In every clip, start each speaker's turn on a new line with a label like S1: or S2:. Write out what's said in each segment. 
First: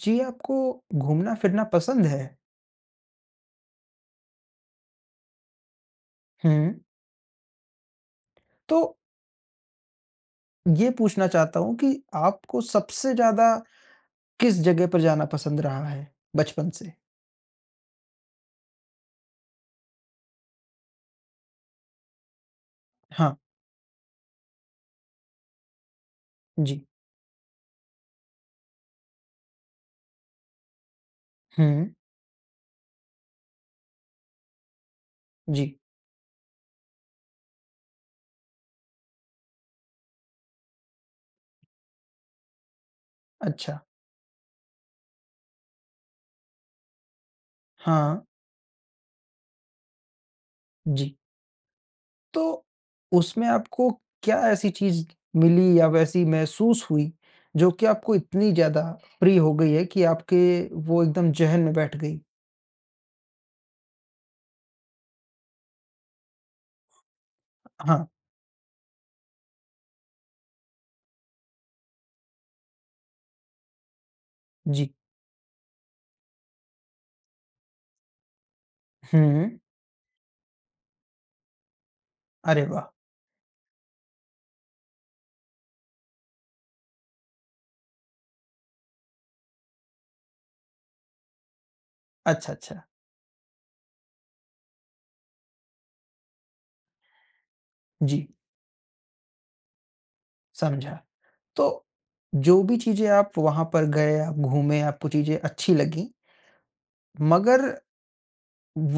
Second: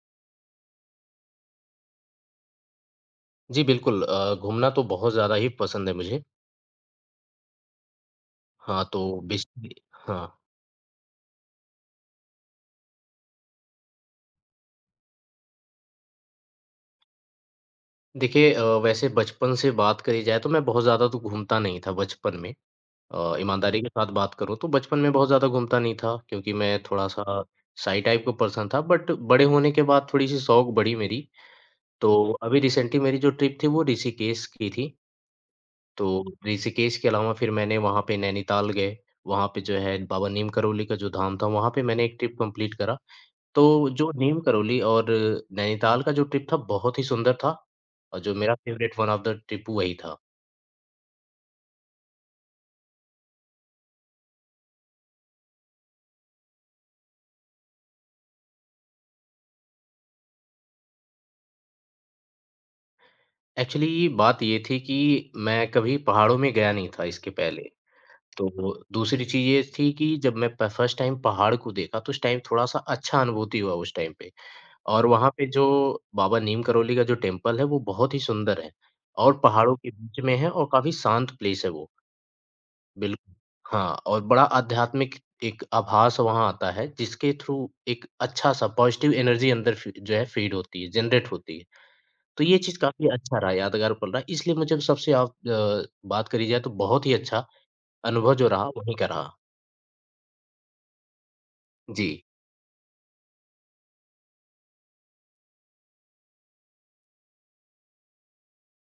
S1: जी, आपको घूमना-फिरना पसंद है?
S2: जी, बिल्कुल घूमना तो बहुत ज़्यादा ही पसंद है मुझे।
S1: हुँ। तो
S2: हाँ, तो बेसिकली हाँ,
S1: ये पूछना चाहता हूँ कि आपको सबसे ज़्यादा किस जगह पर जाना पसंद रहा है बचपन से?
S2: देखिए वैसे बचपन से बात करी जाए तो मैं बहुत ज़्यादा तो घूमता नहीं था बचपन में।
S1: हाँ,
S2: ईमानदारी के साथ बात करूँ तो बचपन में बहुत ज़्यादा घूमता नहीं था क्योंकि मैं
S1: जी।
S2: थोड़ा-सा शाई टाइप का पर्सन था बट बड़े होने के बाद थोड़ी-सी शौक बढ़ी मेरी।
S1: हुँ,
S2: तो अभी रिसेंटली मेरी जो ट्रिप थी वो ऋषिकेश की थी।
S1: जी।
S2: तो ऋषिकेश के अलावा फिर मैंने वहाँ पे नैनीताल गए, वहाँ पे जो है बाबा नीम करोली का जो धाम था वहाँ पे मैंने एक ट्रिप कंप्लीट करा। तो
S1: अच्छा।
S2: जो नीम करोली और नैनीताल का जो ट्रिप था, बहुत ही सुंदर था
S1: हाँ,
S2: और जो मेरा favourite one of the trip वही था।
S1: जी। तो उसमें आपको क्या ऐसी चीज़ मिली या वैसी महसूस हुई जो कि आपको इतनी ज़्यादा प्रिय हो गई है कि आपके वो एकदम ज़हन में बैठ गई?
S2: एक्चुअली बात ये थी कि मैं कभी पहाड़ों में गया नहीं था इसके पहले।
S1: हाँ,
S2: तो दूसरी चीज़ ये थी कि जब मैं प फर्स्ट टाइम पहाड़ को देखा तो उस टाइम थोड़ा-सा अच्छा अनुभूति हुआ उस टाइम पे
S1: जी।
S2: और वहाँ पे जो बाबा नीम करोली का जो टेम्पल है, वो बहुत ही सुंदर है और
S1: हुँ।
S2: पहाड़ों के बीच में है और काफ़ी शांत प्लेस है वो।
S1: अरे वाह!
S2: बिल्कुल, हाँ और बड़ा आध्यात्मिक एक आभास वहाँ आता है, जिसके थ्रू एक अच्छा-सा पॉज़िटिव एनर्जी अंदर फ़ी जो है फ़ीड होती है, जनरेट होती है। तो
S1: अच्छा,
S2: ये
S1: अच्छा।
S2: चीज़ काफ़ी अच्छा रहा, यादगार पल रहा, इसलिए मुझे सबसे बात करी जाए तो बहुत ही अच्छा
S1: जी,
S2: अनुभव जो रहा, वहीं का रहा।
S1: समझा। तो
S2: जी,
S1: जो भी चीज़ें आप वहाँ पर गए, आप घूमे, आपको चीज़ें अच्छी लगी, मगर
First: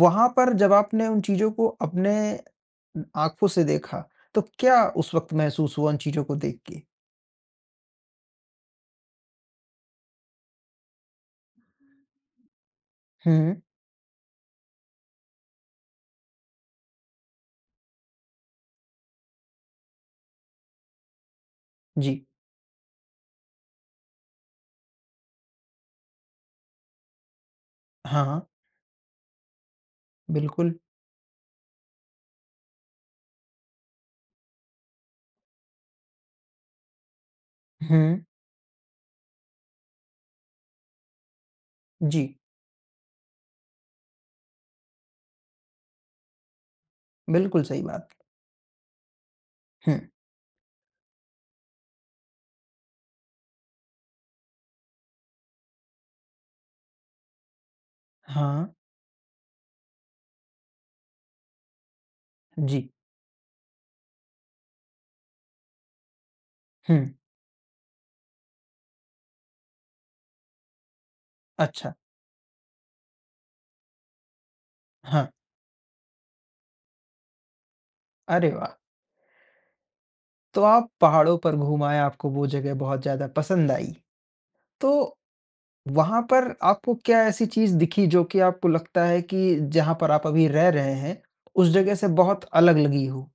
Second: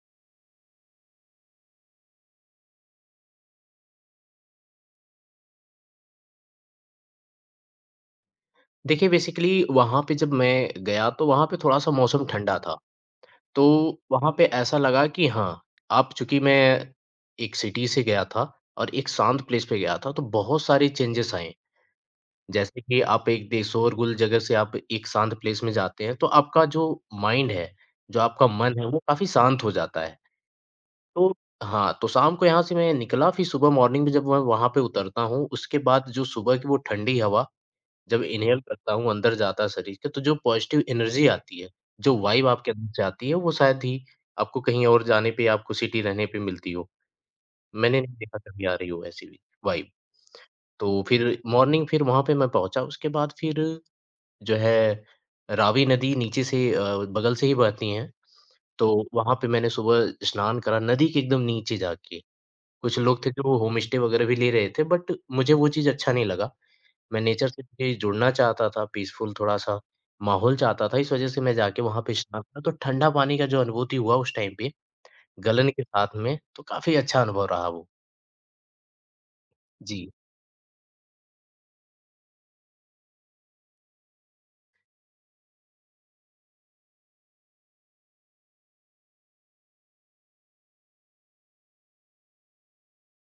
S1: वहाँ पर जब आपने उन चीज़ों को अपने आँखों से देखा, तो क्या उस वक़्त महसूस हुआ उन चीज़ों को देख के?
S2: देखिए बेसिकली वहाँ पे जब मैं गया तो वहाँ पे थोड़ा-सा मौसम ठंडा था,
S1: हुँ,
S2: तो वहाँ पे ऐसा लगा कि हाँ, अब चूँकि मैं एक सिटी से गया था और एक शांत प्लेस पे गया था, तो बहुत सारे चेंजेज़ आए।
S1: जी।
S2: जैसे कि आप एक दे शोरगुल जगह से आप एक शांत प्लेस में जाते हैं, तो आपका जो माइंड है, जो
S1: हाँ, हाँ,
S2: आपका मन है, वो काफ़ी शांत हो जाता है।
S1: बिल्कुल।
S2: तो हाँ, तो शाम को यहाँ से मैं निकला, फिर सुबह मॉर्निंग में जब मैं वहाँ पे उतरता हूँ, उसके बाद जो सुबह की वो ठंडी हवा जब
S1: हुँ,
S2: इन्हेल करता हूँ, अंदर जाता है शरीर के, तो जो पॉज़िटिव एनर्जी आती है, जो
S1: जी,
S2: वाइब आपके अंदर से आती है, वो शायद ही आपको कहीं और जाने पे, आपको सिटी रहने पे मिलती हो।
S1: बिल्कुल सही
S2: मैंने
S1: बात।
S2: नहीं देखा कभी आ रही हो ऐसी भी वाइब।
S1: हुँ,
S2: तो फिर मॉर्निंग फिर वहाँ पे मैं पहुँचा, उसके बाद फिर जो है, रावी नदी नीचे से बगल से ही बहती है,
S1: हाँ,
S2: तो वहाँ पे मैंने सुबह स्नान करा नदी के एकदम नीचे जाके।
S1: जी,
S2: कुछ लोग थे जो होम स्टे वगैरह भी ले रहे थे बट मुझे वो चीज़ अच्छा नहीं लगा।
S1: हुँ,
S2: मैं नेचर से भी जुड़ना चाहता था, पीसफुल थोड़ा-सा माहौल चाहता था, इस वजह से मैं जाके
S1: अच्छा,
S2: वहाँ पे स्नान करा, तो ठंडा पानी का जो अनुभूति हुआ उस टाइम पे,
S1: हाँ।
S2: गलन के साथ में, तो काफ़ी अच्छा अनुभव रहा वो।
S1: अरे वाह!
S2: जी।
S1: तो आप पहाड़ों पर घूम आए, आपको वो जगह बहुत ज़्यादा पसंद आई। तो वहाँ पर आपको क्या ऐसी चीज़ दिखी जो कि आपको लगता है कि जहाँ पर आप अभी रह रहे हैं, उस जगह से बहुत अलग लगी हो?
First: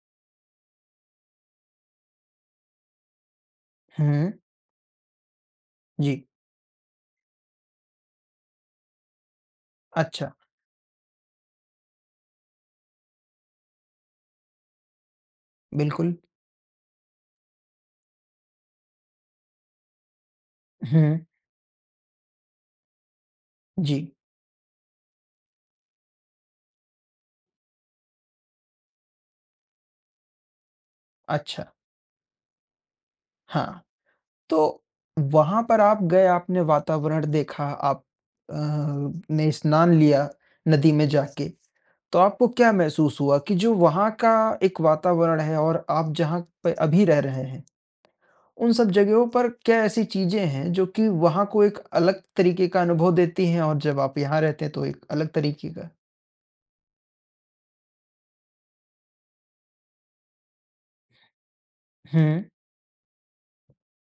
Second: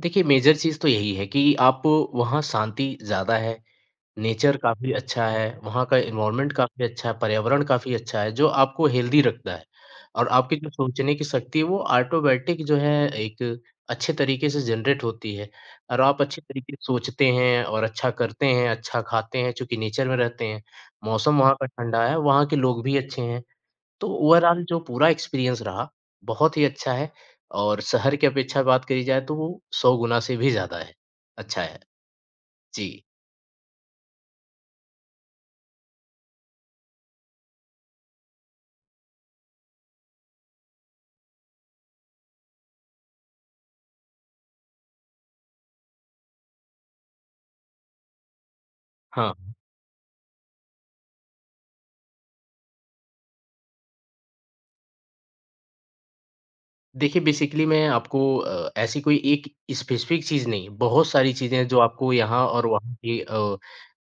S2: देखिए, मेजर चीज़ तो यही है कि आप वहाँ शांति ज़्यादा है।
S1: हुँ,
S2: नेचर काफ़ी अच्छा है, वहाँ का
S1: जी,
S2: एनवायरनमेंट काफ़ी अच्छा है, पर्यावरण काफ़ी अच्छा है, जो आपको हेल्दी रखता है और
S1: अच्छा,
S2: आपकी जो सोचने की शक्ति है, वो ऑटोमैटिक जो है एक अच्छे तरीके से जनरेट होती है और
S1: बिल्कुल।
S2: आप अच्छे तरीके से सोचते हैं और अच्छा करते हैं, अच्छा खाते हैं, चूँकि नेचर में रहते हैं।
S1: हुँ,
S2: मौसम वहाँ का ठंडा है, वहाँ के लोग भी अच्छे हैं, तो
S1: जी,
S2: ओवरऑल जो पूरा एक्सपीरियंस रहा, बहुत ही अच्छा है और शहर की अपेक्षा बात करी जाए, तो वो 100 गुना से भी ज़्यादा है। अच्छा
S1: अच्छा,
S2: है। जी,
S1: हाँ। तो वहाँ पर आप गए, आपने वातावरण देखा, आप अ, ने स्नान लिया नदी में जाके, तो आपको क्या महसूस हुआ कि जो वहाँ का एक वातावरण है और आप जहाँ पे अभी रह रहे हैं? उन सब जगहों
S2: हाँ।
S1: पर क्या ऐसी चीज़ें हैं जो कि वहाँ को एक अलग तरीके का अनुभव देती हैं और जब आप यहाँ रहते हैं तो एक अलग तरीके का
S2: देखिए, बेसिकली मैं आपको ऐसी कोई एक स्पेसिफ़िक चीज़ नहीं, बहुत सारी चीज़ें हैं जो आपको यहाँ
S1: हुँ,
S2: और वहाँ की अ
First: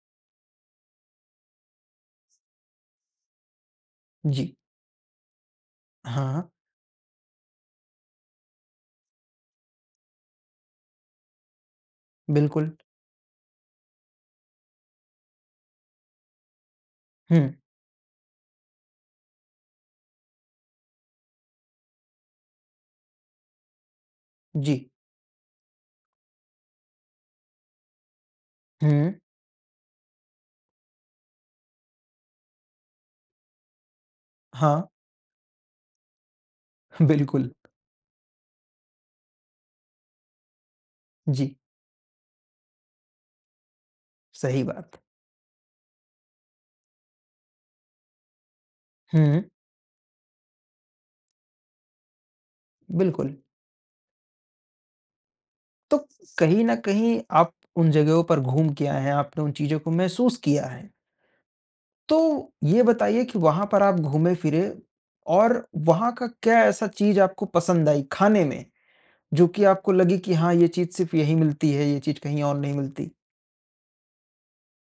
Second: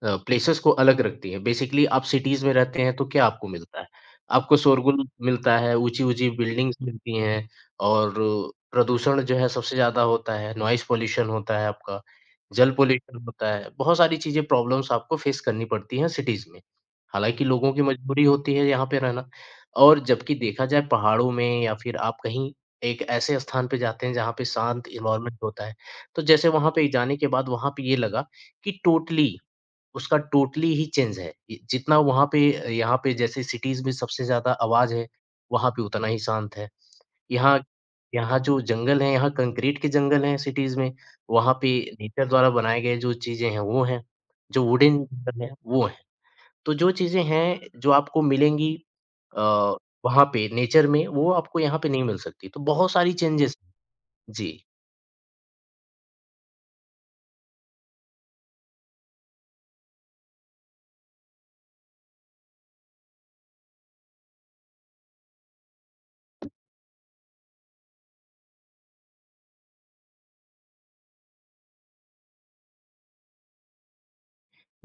S2: अ, प्लेसेस को अलग रखती हैं। बेसिकली आप सिटीज़ में रहते हैं तो क्या आपको मिलता है?
S1: जी।
S2: आपको शोरगुल मिलता है, ऊँची-ऊँची
S1: हाँ,
S2: बिल्डिंग्स मिलती हैं और प्रदूषण जो है सबसे ज़्यादा होता है, नॉइज़ पॉल्यूशन होता है आपका,
S1: बिल्कुल।
S2: जल पॉल्यूशन होता है, बहुत सारी चीज़ें प्रॉब्लम्स आपको फ़ेस करनी पड़ती हैं सिटीज़ में।
S1: हुँ,
S2: हालाँकि लोगों की मजबूरी होती है यहाँ पे रहना और जबकि देखा जाए पहाड़ों में या फिर आप कहीं एक ऐसे स्थान पे जाते हैं जहाँ पे
S1: जी।
S2: शांत एनवायरनमेंट होता है। तो जैसे वहाँ पे जाने के बाद वहाँ पे ये लगा कि
S1: हुँ,
S2: टोटली उसका टोटली ही चेंज है। इ जितना वहाँ पे यहाँ पे जैसे सिटीज़ में सबसे ज़्यादा
S1: हाँ,
S2: आवाज़ है, वहाँ पे उतना ही शांत है।
S1: बिल्कुल।
S2: यहाँ यहाँ जो जंगल हैं, यहाँ कंक्रीट के जंगल हैं सिटीज़ में, वहाँ
S1: जी,
S2: पे नेचर द्वारा बनाए गए जो चीज़ें हैं वो हैं,
S1: सही
S2: जो
S1: बात।
S2: वुडन जंगल हैं वो हैं। तो जो चीज़ें हैं जो आपको मिलेंगी
S1: हुँ,
S2: अ, वहाँ पे नेचर में वो आपको यहाँ पे नहीं मिल सकती। तो बहुत सारी
S1: बिल्कुल।
S2: चेंजेज़ जी।
S1: तो कहीं न कहीं आप उन जगहों पर घूम के आए हैं, आपने उन चीज़ों को महसूस किया है। तो ये बताइए कि वहाँ पर आप घूमे-फिरे और वहाँ का क्या ऐसा चीज़ आपको पसंद आई खाने में? जो कि आपको लगी कि हाँ, ये चीज़ सिर्फ़ यहीं मिलती है, ये चीज़ कहीं और नहीं मिलती?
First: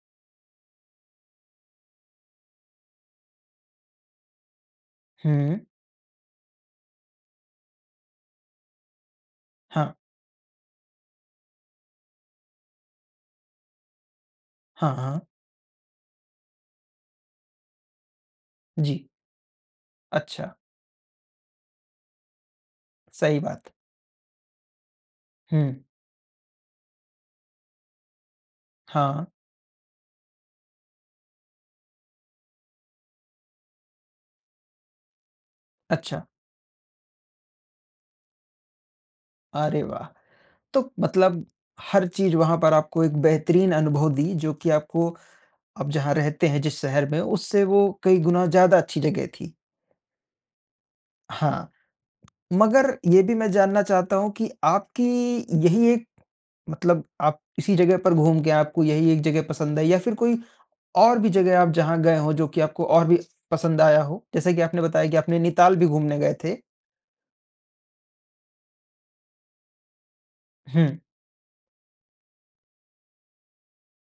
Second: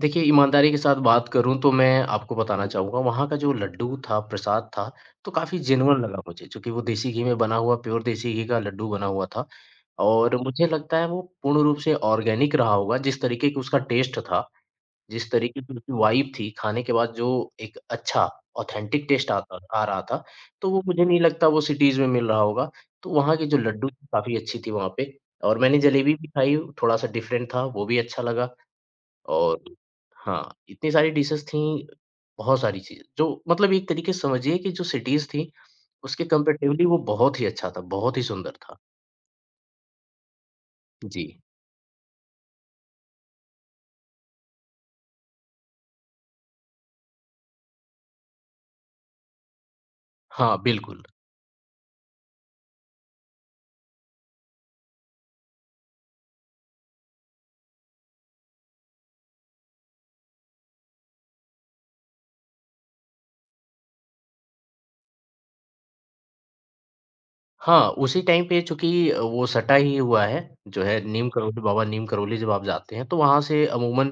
S2: देखिए, ईमानदारी के साथ बात करूँ तो मैं आपको बताना चाहूँगा वहाँ का जो लड्डू था, प्रसाद था, तो
S1: हुँ।
S2: काफ़ी जेनुइन लगा मुझे क्योंकि वो देसी घी में बना हुआ प्योर देसी घी का लड्डू बना हुआ था।
S1: हाँ,
S2: और मुझे लगता है वो पूर्ण रूप से ऑर्गेनिक रहा होगा जिस तरीके की उसका टेस्ट था,
S1: हाँ, हाँ।
S2: जिस तरीके की उसकी वाइब थी, खाने के बाद जो एक अच्छा
S1: जी।
S2: ऑथेंटिक टेस्ट आता आ रहा था,
S1: अच्छा,
S2: तो वो मुझे नहीं लगता वो सिटीज़ में मिल रहा होगा। तो वहाँ
S1: सही
S2: के जो
S1: बात।
S2: लड्डू काफ़ी अच्छी थी वहाँ पे और
S1: हुँ।
S2: मैंने जलेबी भी खाई, थोड़ा-सा डिफरेंट था, वो भी अच्छा लगा।
S1: हाँ,
S2: और हाँ, इतनी सारी डिशेज़ थीं, बहुत सारी चीज़ें जो मतलब एक तरीके से समझिए कि जो सिटीज़ थीं, उसके
S1: अच्छा।
S2: कंपैरेटिवली वो बहुत ही अच्छा था, बहुत ही सुंदर था।
S1: अरे वाह! तो
S2: जी।
S1: मतलब हर चीज़ वहाँ पर आपको एक बेहतरीन अनुभव दी जो कि आपको आप जहाँ रहते हैं जिस शहर में, उससे वो कई गुना ज़्यादा अच्छी जगह थी।
S2: हाँ, बिल्कुल।
S1: हाँ, मगर ये भी मैं जानना चाहता हूँ कि आपकी यही एक मतलब आप इसी जगह पर घूम के आपको यही एक जगह पसंद है या फिर कोई और भी जगह आप जहाँ गए हो जो कि आपको और भी पसंद आया हो? जैसे कि आपने बताया कि आपने नैनीताल भी घूमने गए थे।
S2: हाँ, उसी टाइम पे चूँकि वो सटा ही हुआ है, जो
S1: हुँ,
S2: है नीम करोली जब आप जाते हैं, तो वहाँ से अमूमन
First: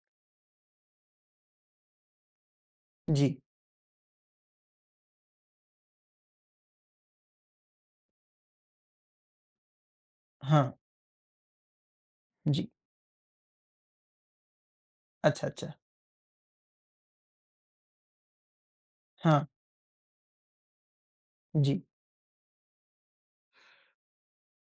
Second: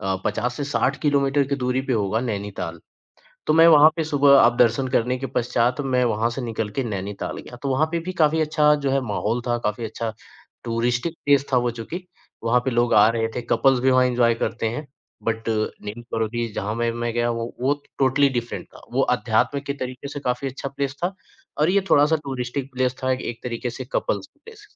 S2: 50 से 60 किलोमीटर की दूरी पे होगा नैनीताल।
S1: जी।
S2: तो मैं वहाँ पे सुबह आप दर्शन करने के पश्चात मैं वहाँ से निकल के नैनीताल गया। तो वहाँ पे भी काफ़ी अच्छा जो है माहौल था, काफ़ी अच्छा
S1: हाँ,
S2: टूरिस्टिक प्लेस था वो चूँकि। वहाँ
S1: जी।
S2: पे लोग आ रहे थे, कपल्स भी वहाँ एन्जॉय करते हैं।
S1: अच्छा,
S2: बट
S1: अच्छा।
S2: नीम करोली जहाँ मैं गया वो टोटली डिफरेंट था। वो
S1: हाँ,
S2: अध्यात्म के तरीके से काफ़ी अच्छा प्लेस था और
S1: जी।
S2: ये थोड़ा-सा टूरिस्टिक प्लेस था एक एक तरीके से कपल्स प्लेस।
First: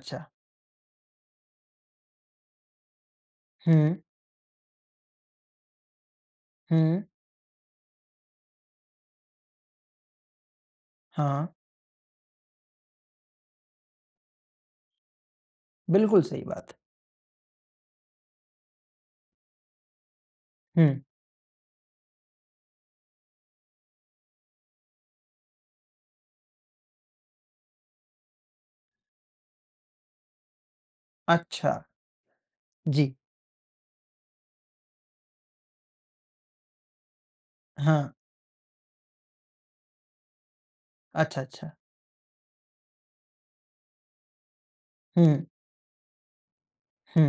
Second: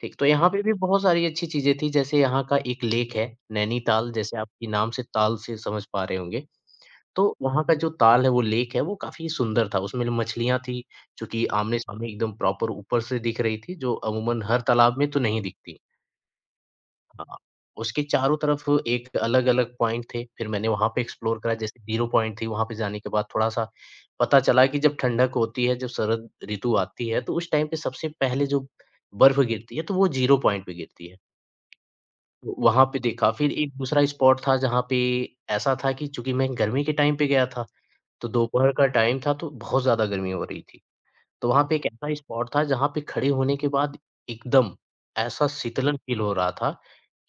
S2: ठीक, तो यहाँ पे भी बहुत सारी अच्छी चीज़ें थी जैसे यहाँ का एक लेक है,
S1: हुँ,
S2: नैनीताल जैसे आपकी नाम से ताल से समझ पा रहे होंगे।
S1: हुँ,
S2: तो वहाँ का जो ताल है, वो लेक है, वो काफ़ी सुंदर था। उसमें जो मछलियाँ थी, जो कि
S1: हाँ।
S2: आमने-सामने एकदम प्रॉपर ऊपर से दिख रही थी, जो अमूमन हर तालाब में तो नहीं दिखती।
S1: बिल्कुल सही बात।
S2: हाँ, उसके चारों तरफ एक अलग-अलग पॉइंट थे, फिर मैंने
S1: हुँ,
S2: वहाँ पे एक्सप्लोर करा, जैसे ज़ीरो पॉइंट थी, वहाँ पे जाने के बाद थोड़ा-सा पता चला कि जब ठंडक होती है, जब शरद ऋतु आती है, तो उस टाइम पे सबसे पहले जो बर्फ़ गिरती है, तो वो ज़ीरो पॉइंट पे गिरती है।
S1: अच्छा।
S2: तो वहाँ पे
S1: जी।
S2: देखा, फिर एक दूसरा स्पॉट था, जहाँ पे ऐसा था कि चूँकि मैं गर्मी के टाइम पे गया था
S1: हाँ।
S2: तो दोपहर का टाइम था तो बहुत ज़्यादा गर्मी हो रही थी।
S1: अच्छा,
S2: तो वहाँ
S1: अच्छा।
S2: पे एक ऐसा स्पॉट था जहाँ पे खड़े होने के बाद एकदम
S1: हुँ,
S2: ऐसा शीतलन फ़ील हो रहा था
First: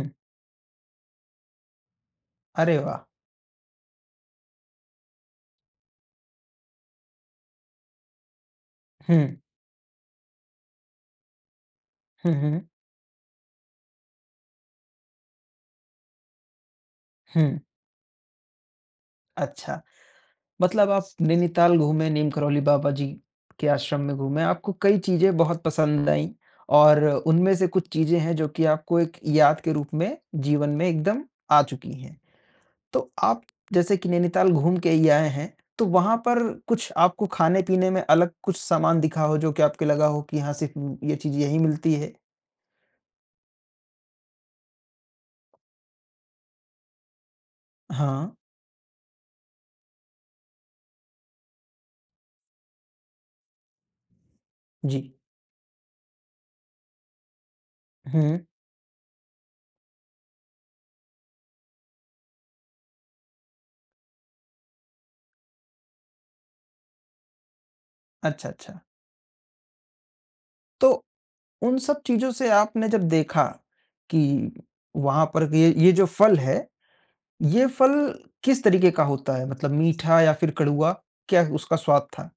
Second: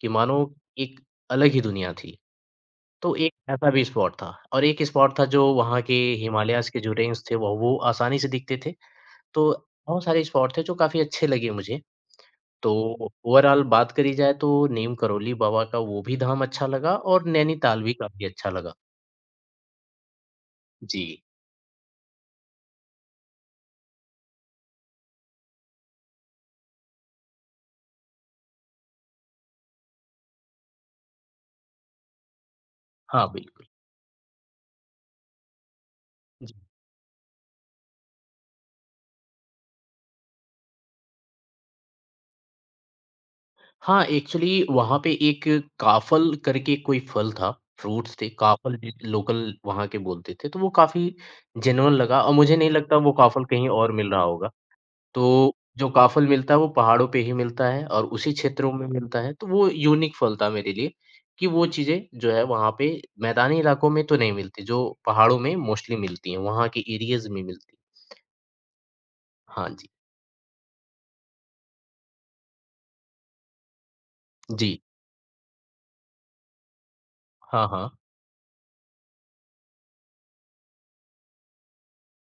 S2: कि मानो एक अलग ही दुनिया थी।
S1: अरे वाह!
S2: तो एक ऐसा भी स्पॉट था और एक स्पॉट था जो वहाँ के हिमालयाज़ के जो रेंज थे वो आसानी से दिखते थे।
S1: हुँ,
S2: तो बहुत सारे स्पॉट थे जो काफ़ी अच्छे लगे मुझे।
S1: हुँ, हुँ,
S2: तो ओवरऑल बात करी जाए तो नीम करोली बाबा का वो भी धाम अच्छा लगा और
S1: हुँ।
S2: नैनीताल भी काफ़ी अच्छा लगा।
S1: अच्छा। मतलब
S2: जी।
S1: आप नैनीताल घूमे, नीम करौली बाबा जी के आश्रम में घूमे, आपको कई चीज़ें बहुत पसंद आईं और उनमें से कुछ चीज़ें हैं जो कि आपको एक याद के रूप में जीवन में एकदम आ चुकी हैं। तो
S2: हाँ,
S1: आप
S2: बिल्कुल।
S1: जैसे कि नैनीताल घूम के ही आए हैं, तो वहाँ पर
S2: जी।
S1: कुछ आपको खाने-पीने में अलग कुछ सामान दिखा हो जो कि आपको लगा हो कि हाँ, सिर्फ़ ये चीज़ यहीं मिलती है?
S2: हाँ, एक्चुअली वहाँ पे एक काफ़ल करके कोई फल था, फ्रूट्स
S1: हाँ,
S2: थे, काफ़ल भी लोकल वहाँ के बोलते थे, तो वो काफ़ी जेन्युइन लगा और मुझे नहीं लगता वो काफ़ल कहीं और मिल रहा होगा।
S1: जी।
S2: तो जो काफ़ल मिलता है, वो पहाड़ों पे ही मिलता है और उसी
S1: हुँ,
S2: क्षेत्रों में मिलता है, तो वो यूनिक फल था मेरे लिए कि वो चीज़ें जो है वहाँ पे मैदानी इलाकों में तो नहीं मिलती, जो पहाड़ों में मोस्टली मिलती हैं, वहाँ के एरियाज़ में मिलती हैं।
S1: अच्छा, अच्छा।
S2: हाँ जी।
S1: तो उन सब चीज़ों से आपने जब देखा कि
S2: जी।
S1: वहाँ पर ये जो फल है ये
S2: हाँ,
S1: फल
S2: हाँ।
S1: किस तरीके का होता है? मतलब मीठा या फिर कड़वा? क्या उसका स्वाद था?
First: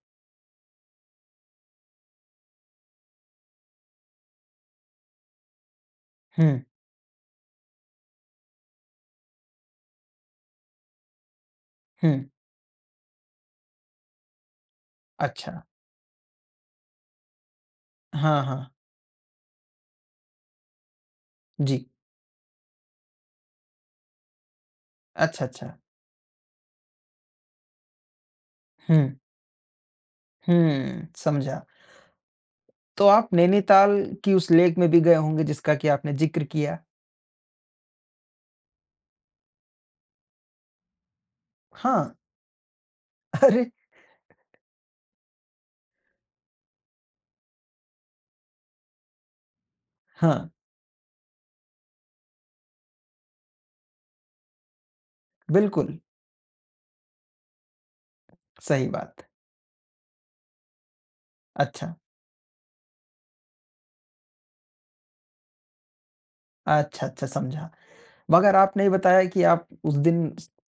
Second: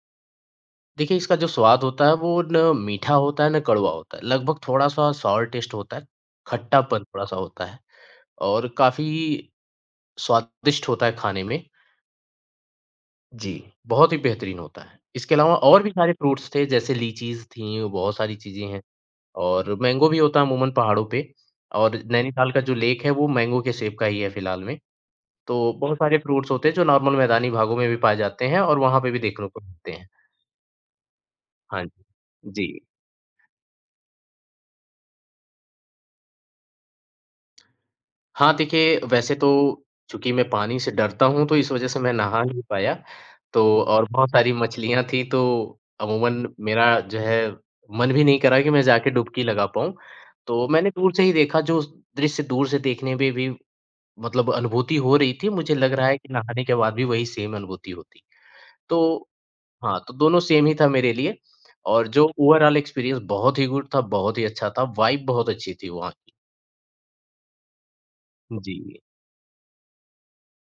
S2: देखिए, इसका जो स्वाद होता है वो ना मीठा होता है, ना कड़वा होता है। लगभग थोड़ा-सा सॉर टेस्ट होता है,
S1: हुँ,
S2: खट्टापन थोड़ा-सा होता है और काफ़ी स्वादिष्ट होता है खाने में।
S1: हुँ,
S2: जी, बहुत ही बेहतरीन होता है। इसके
S1: अच्छा।
S2: अलावा और भी सारे फ्रूट्स थे जैसे लीचीज़ थी, बहुत सारी
S1: हाँ,
S2: चीज़ें
S1: हाँ,
S2: हैं और मैंगो भी होता है अमूमन पहाड़ों पे
S1: जी।
S2: और नैनीताल का जो लेक है वो मैंगो के सेब का ही है फिलहाल में।
S1: अच्छा,
S2: तो
S1: अच्छा।
S2: बहुत सारे फ्रूट्स होते हैं जो नॉर्मल मैदानी भागों में भी पाए जाते हैं और
S1: हुँ,
S2: वहाँ पे भी देखने को मिलते हैं।
S1: हुँ, समझा।
S2: हाँ जी। जी।
S1: तो आप नैनीताल की उस लेक में भी गए होंगे जिसका कि आपने ज़िक्र किया?
S2: हाँ, देखिए वैसे तो चूँकि मैं पानी से डरता हूँ तो इस वज़ह से
S1: हाँ,
S2: मैं नहा नहीं पाया। तो
S1: अरे!
S2: और बहुत सारी मछलियाँ थी तो अमूमन मेरा जो है मन भी नहीं करा कि मैं जाके डुबकी लगा पाऊँ।
S1: हाँ,
S2: तो मैंने दूर से ही देखा जो उस दृश्य दूर से देखने में भी मतलब अनुभूति हो रही थी, मुझे
S1: बिल्कुल,
S2: लग रहा है कि नहाने के बाद भी वही सेम अनुभूति होती।
S1: सही बात।
S2: तो हाँ, तो दोनों सेम ही था मेरे लिए
S1: अच्छा,
S2: और जो ओवरॉल एक्सपीरियंस बहुत ही गुड था, बहुत ही अच्छा था, वाइब बहुत अच्छी थी वहाँ की।
S1: अच्छा, अच्छा समझा। मगर आपने ये
S2: जी।
S1: बताया कि आप उस दिन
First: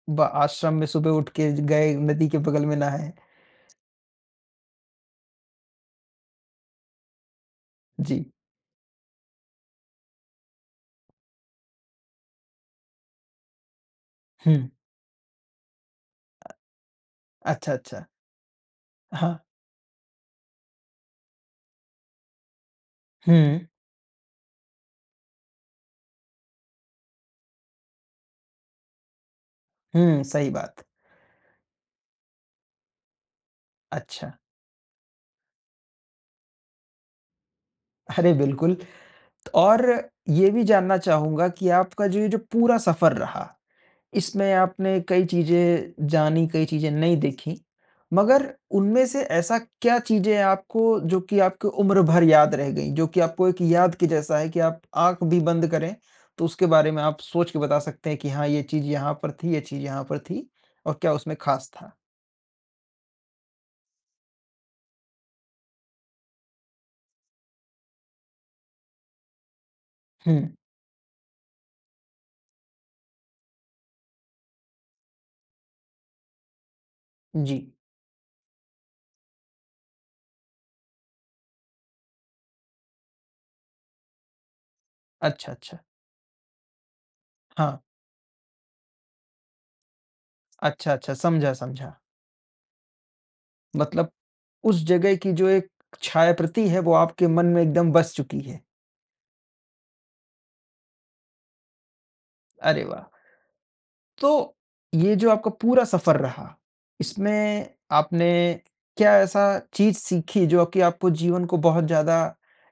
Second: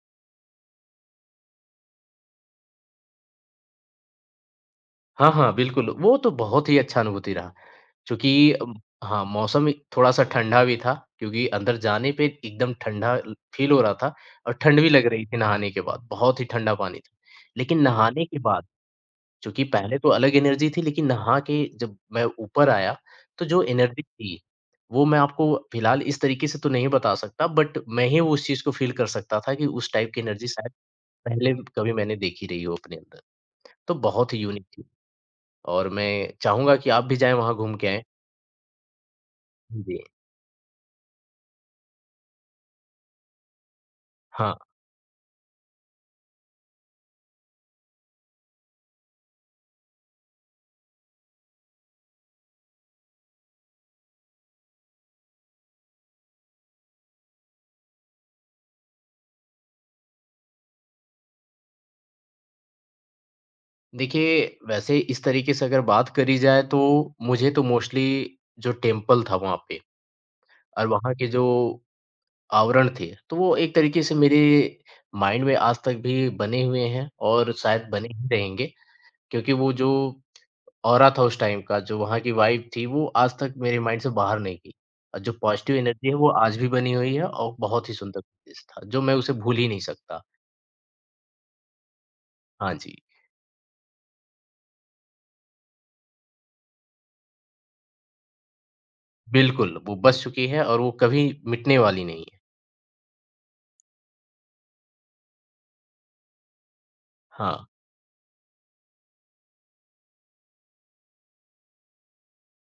S1: ब आश्रम में सुबह उठ के गए, नदी के बगल में नहाए।
S2: हाँ, हाँ, बिल्कुल, वो तो बहुत ही अच्छा अनुभूति रहा
S1: जी,
S2: क्योंकि हाँ, मौसम ही थोड़ा-सा ठंडा भी था क्योंकि अंदर जाने पे एकदम ठंडा ल फ़ील हो रहा था और
S1: हुँ,
S2: ठंड भी लग रही थी नहाने के बाद, बहुत ही ठंडा पानी था।
S1: अच्छा,
S2: लेकिन
S1: अच्छा।
S2: नहाने के बाद
S1: हाँ,
S2: चूँकि पहले तो अलग एनर्जी थी लेकिन नहा के जब मैं ऊपर आया, तो जो
S1: हुँ।
S2: एनर्जी थी, वो मैं आपको फ़िलहाल इस तरीके से तो नहीं बता सकता बट मैं ही वो उस चीज़ को फ़ील कर सकता था कि उस टाइप की
S1: हुँ,
S2: एनर्जी
S1: सही
S2: शायद
S1: बात।
S2: पहले कभी मैंने देखी रही हो अपने अंदर, तो
S1: अच्छा,
S2: बहुत ही यूनिक थी। और मैं चाहूँगा कि आप भी जाएँ वहाँ घूम के आएँ।
S1: अरे बिल्कुल तो और
S2: जी।
S1: ये भी जानना चाहूँगा कि आपका जो ये जो पूरा सफ़र रहा, इसमें
S2: हाँ,
S1: आपने कई चीज़ें जानी, कई चीज़ें नहीं देखी, मगर उनमें से ऐसा क्या चीज़ें आपको जो कि आपको उम्र भर याद रह गईं, जो कि आपको एक याद के जैसा है कि आप आँख भी बंद करें, तो उसके बारे में आप सोच के बता सकते हैं कि हाँ, ये चीज़ यहाँ पर थी, ये चीज़ यहाँ पर थी और क्या उसमें ख़ास था?
S2: देखिए वैसे इस तरीके से अगर बात करी जाए तो मुझे तो मोस्टली जो टेम्पल था वहाँ पे
S1: हुँ,
S2: और वहाँ के जो आवरण थे, तो वो एक तरीके से मेरे माइंड में आज तक भी बने हुए हैं और
S1: जी।
S2: शायद बने ही रहेंगे क्योंकि वो जो ऑरा था उस टाइम का, जो वहाँ की वाइब थी, वो आज तक मेरे माइंड से बाहर नहीं गई। और जो
S1: अच्छा,
S2: पॉज़िटिव
S1: अच्छा।
S2: एनर्जी है वो आज भी बनी हुई है और
S1: हाँ,
S2: बहुत ही सुंदर प्लेस था, जो मैं उसे भूल ही नहीं सकता।
S1: अच्छा, अच्छा, समझा, समझा।
S2: हाँ जी।
S1: मतलब उस जगह की जो एक छायाप्रति है वो आपके मन में एकदम बस चुकी है।
S2: बिल्कुल, वो बस चुकी है और वो कभी मिटने वाली नहीं है।
S1: अरे वाह! तो ये जो आपका पूरा सफ़र रहा,
S2: हाँ।
S1: इसमें आपने क्या ऐसा चीज़ सीखी जो कि आपको जीवन को बहुत ज़्यादा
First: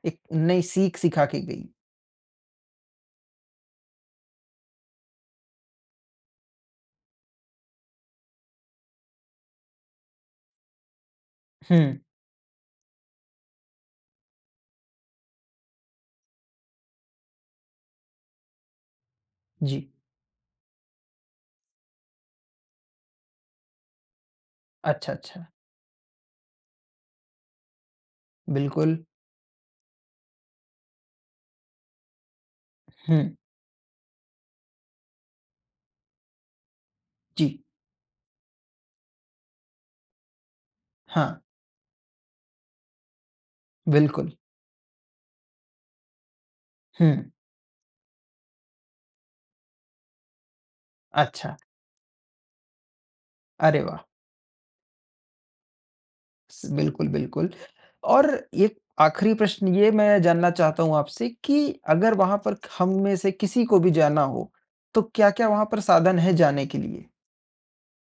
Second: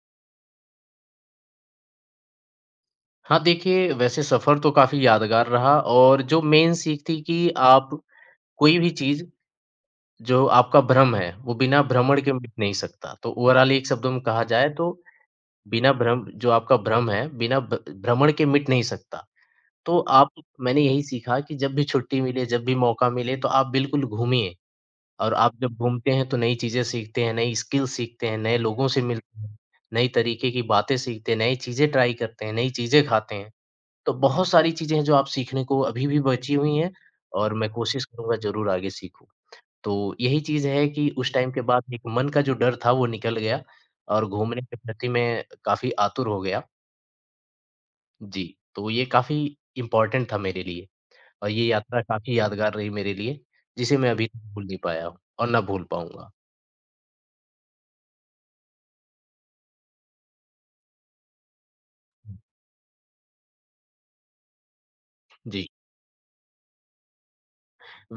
S1: एक नई सीख सिखा के गई?
S2: हाँ, देखिए वैसे सफ़र तो काफ़ी यादगार रहा और जो मेन सीख थी कि आप कोई भी चीज़ जो आपका भ्रम है, वो बिना
S1: हुँ,
S2: भ्रमण के मिट नहीं सकता। तो ओवरॉल एक शब्दों में कहा जाए तो बिना भ्रम जो आपका भ्रम है, बिना भ भ्रमण के मिट नहीं सकता।
S1: जी।
S2: तो आप मैंने यही सीखा कि जब भी छुट्टी मिले, जब भी मौका मिले तो आप बिल्कुल घूमिए।
S1: अच्छा,
S2: और
S1: अच्छा।
S2: आप जब घूमते हैं तो नई चीज़ें सीखते हैं, नई स्किल सीखते हैं, नए लोगों
S1: बिल्कुल।
S2: से मिलते हैं, नई तरीके की बातें सीखते हैं, नई चीज़ें ट्राई करते हैं, नई चीज़ें
S1: हुँ,
S2: खाते हैं। तो बहुत सारी चीज़ें हैं जो आप सीखने को अभी भी बची हुई हैं
S1: जी।
S2: और मैं कोशिश करूँगा ज़रूर आगे सीखूँ। तो यही चीज़ है कि
S1: हाँ,
S2: उस टाइम के बाद एक मन का जो डर था वो निकल गया और
S1: बिल्कुल।
S2: घूमने के प्रति मैं काफ़ी आतुर हो गया।
S1: हुँ,
S2: जी, तो ये काफ़ी इम्पोर्टेंट था मेरे लिए और
S1: अच्छा।
S2: ये यात्रा काफ़ी यादगार रही मेरे लिए,
S1: अरे
S2: जिसे
S1: वाह!
S2: मैं अभी तक भूल नहीं पाया हूँ और ना भूल पाऊँगा।
S1: स बिल्कुल, बिल्कुल। और एक आखिरी प्रश्न ये मैं जानना चाहता हूँ आपसे कि अगर वहाँ पर हम में से किसी को भी जाना हो, तो क्या-क्या वहाँ
S2: जी।
S1: पर साधन है जाने के लिए?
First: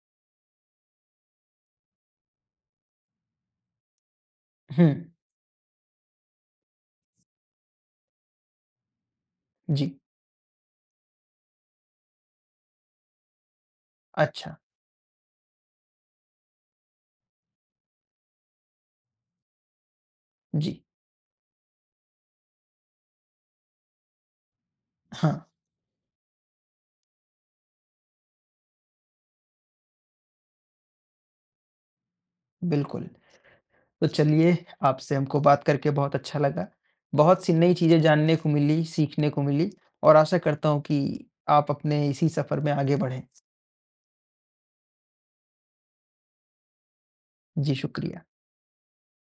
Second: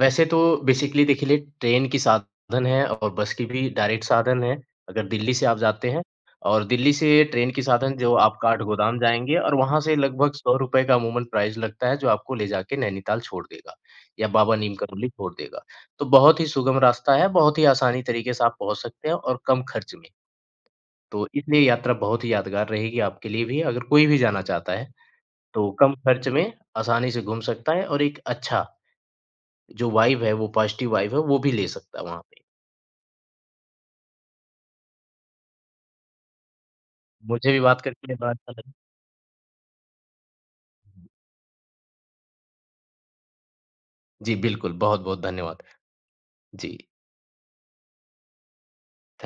S2: वैसे तो बेसिकली देखिए लिए ट्रेन की साधन है और बस की भी डायरेक्ट साधन है,
S1: हुँ,
S2: अगर दिल्ली से आप जाते हैं और दिल्ली से ट्रेन की साधन जो आप काठगोदाम जाएँगे और वहाँ
S1: जी,
S2: से लगभग ₹100 का अमूमन प्राइस लगता है, जो आपको ले जाके नैनीताल छोड़ देगा या
S1: अच्छा,
S2: बाबा नीम करोली छोड़ देगा। तो बहुत ही सुगम रास्ता है, बहुत ही आसानी तरीके से आप पहुँच सकते हैं और कम खर्च में।
S1: जी,
S2: तो इसलिए यात्रा बहुत ही यादगार रहेगी आपके लिए भी, अगर कोई भी जाना चाहता है,
S1: हाँ,
S2: तो कम खर्च में आसानी से घूम सकता है और एक अच्छा जो वाइब है, वो पॉज़िटिव वाइब है, वो भी ले सकता है वहाँ पे।
S1: बिल्कुल। तो चलिए, आपसे हमको बात करके बहुत अच्छा लगा। बहुत
S2: मुझे
S1: सी
S2: भी
S1: नई
S2: बात
S1: चीज़ें
S2: करके बड़ा
S1: जानने को
S2: अच्छा लगा।
S1: मिली, सीखने को मिली और आशा करता हूँ कि आप अपने इसी सफ़र में आगे बढ़ें।
S2: जी, बिल्कुल, बहुत-बहुत धन्यवाद। जी।
S1: जी, शुक्रिया।